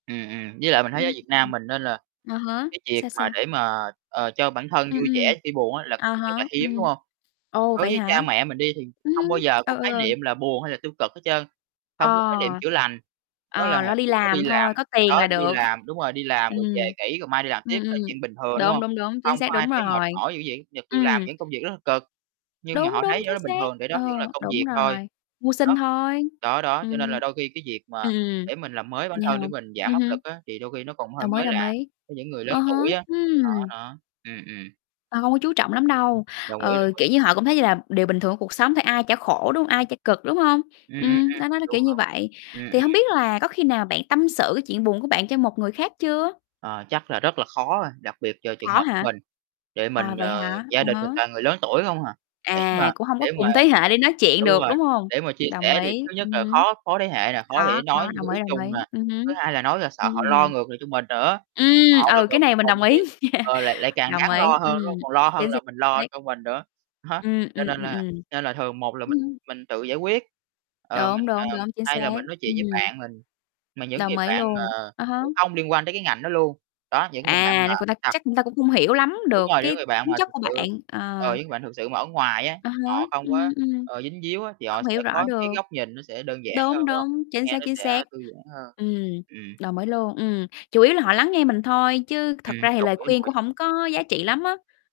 Ừm, ừm, với lại mình thấy Ưm, ở Việt Nam ừm. mình nên là À hả, cái việc sao, mà sao? để mà, ờ, cho bản thân Ừm, vui ừm. vẻ khi buồn á là cái À chuyện rất ha, là hiếm, đúng ừm, hông? ồ, Đối vậy với cha hả? mẹ mình đi thì Ừm không bao hứm, giờ ừ, có ừ, khái ừ. niệm là buồn hay là tiêu cực hết trơn, Ờ. không có khái niệm chữa lành. Đó là Ờ, lo đi chỉ có đi làm làm, thôi, có tiền đó, là đi được. làm đúng rồi, đi làm Ừm, rồi về nghỉ rồi mai đi làm tiếp ừm, ừm. thôi, chuyện bình thường, đúng Đúng, hông? đúng, đúng, chính Không xác, có ai đúng thấy mệt rồi. mỏi dữ vậy, nhật chịu làm Ừm. những công việc rất là cực, nhưng mà Đúng, họ thấy đúng, điều chính đó bình xác, thường, tại đó ờ, vẫn là công đúng việc thôi. rồi, mưu sinh Đó. thôi, Đó, đó, ừm. cho nên là đôi khi cái việc mà Ừm, ừm, ừm. để mình làm mới bản Vậy hả? thân, để mình giảm Ưm áp hưm. lực á thì đôi khi nó cũng hơi Đồng ý, mới đồng lạ ý. với những người lớn Ờ hở, tuổi á, đó, ừm. đó, ừm, ừm. Ta hông có chú trọng lắm đâu, Đồng ý, đồng ừ, ý. kiểu như, họ cũng thấy như là điều bình thường của cuộc sống thôi, ai chả khổ, đúng hông? Ai chả cực, đúng hông? Ừm, ừm, Ừm, ừm, nó nó nó đúng, kiểu như đúng. vậy. Ừm, Thì ừm. hông biết là có khi nào bạn tâm sự cái chuyện buồn của bạn cho một người khác chưa? Ờ, chắc là rất là khó, a, đặc biệt cho trường Khó hợp của hả? mình, để mình, Ờ, vậy ờ hả? gia À đình mình há. toàn người lớn tuổi không hà, để mà À, cũng hông để có mà cùng thế hệ để nói chuyện đúng được, rồi, đúng hông? để mà chia Đồng sẻ thì ý, thứ nhất ừm là hứm. khó phối thế hệ nè, khó Khó, để nói khó, những đồng cái ý, ý đồng chung ý, nà. ừm Thứ hứm. hai là nói ra sợ họ lo Ừm. ngược lại cho mình nữa, họ Ừm, lo ừ, ngược cái cho này mình mình đồng thì, ý nha, ờ, lại lại càng đồng đáng ý, lo hơn, ừm, đúng hông? Còn lo hơn chính xác là mình lo xác. cho mình nữa. Đó, Ừm, cho ừm, nên ừm, là ừm. nên là thường một là Ừm, mình ừm. mình tự giải quyết, ờ, mình, Đúng, đúng, ờ đúng, chính hai là xác, mình nói chuyện ừm. với bạn mình, mà những Đồng người ý bạn luôn, mà à ha. cũng hông liên quan tới cái ngành đó luôn. Đó, những người bạn À, mà [unintelligible] thật chắc người ta cũng không hiểu lắm Đúng được rồi, những cái người bạn tính mà chất thực của sự bạn, ờ, ờ. những người bạn thực sự mà ở ngoài á, Ờ hở, họ không có, ừm, ừm. ờ, dính díu á thì họ Không sẽ hiểu rõ có cái được. góc nhìn nó sẽ đơn giản hơn, Đúng, đúng hông? đúng, chính Nghe xác, nó chính sẽ xác. thư giãn hơn. Ừm, Ừm. đồng ý luôn, ừm, chủ yếu là họ lắng nghe mình thôi, chứ thật Ừm, ra thì đồng lời ý, khuyên đồng ý. cũng hổng có giá trị lắm á.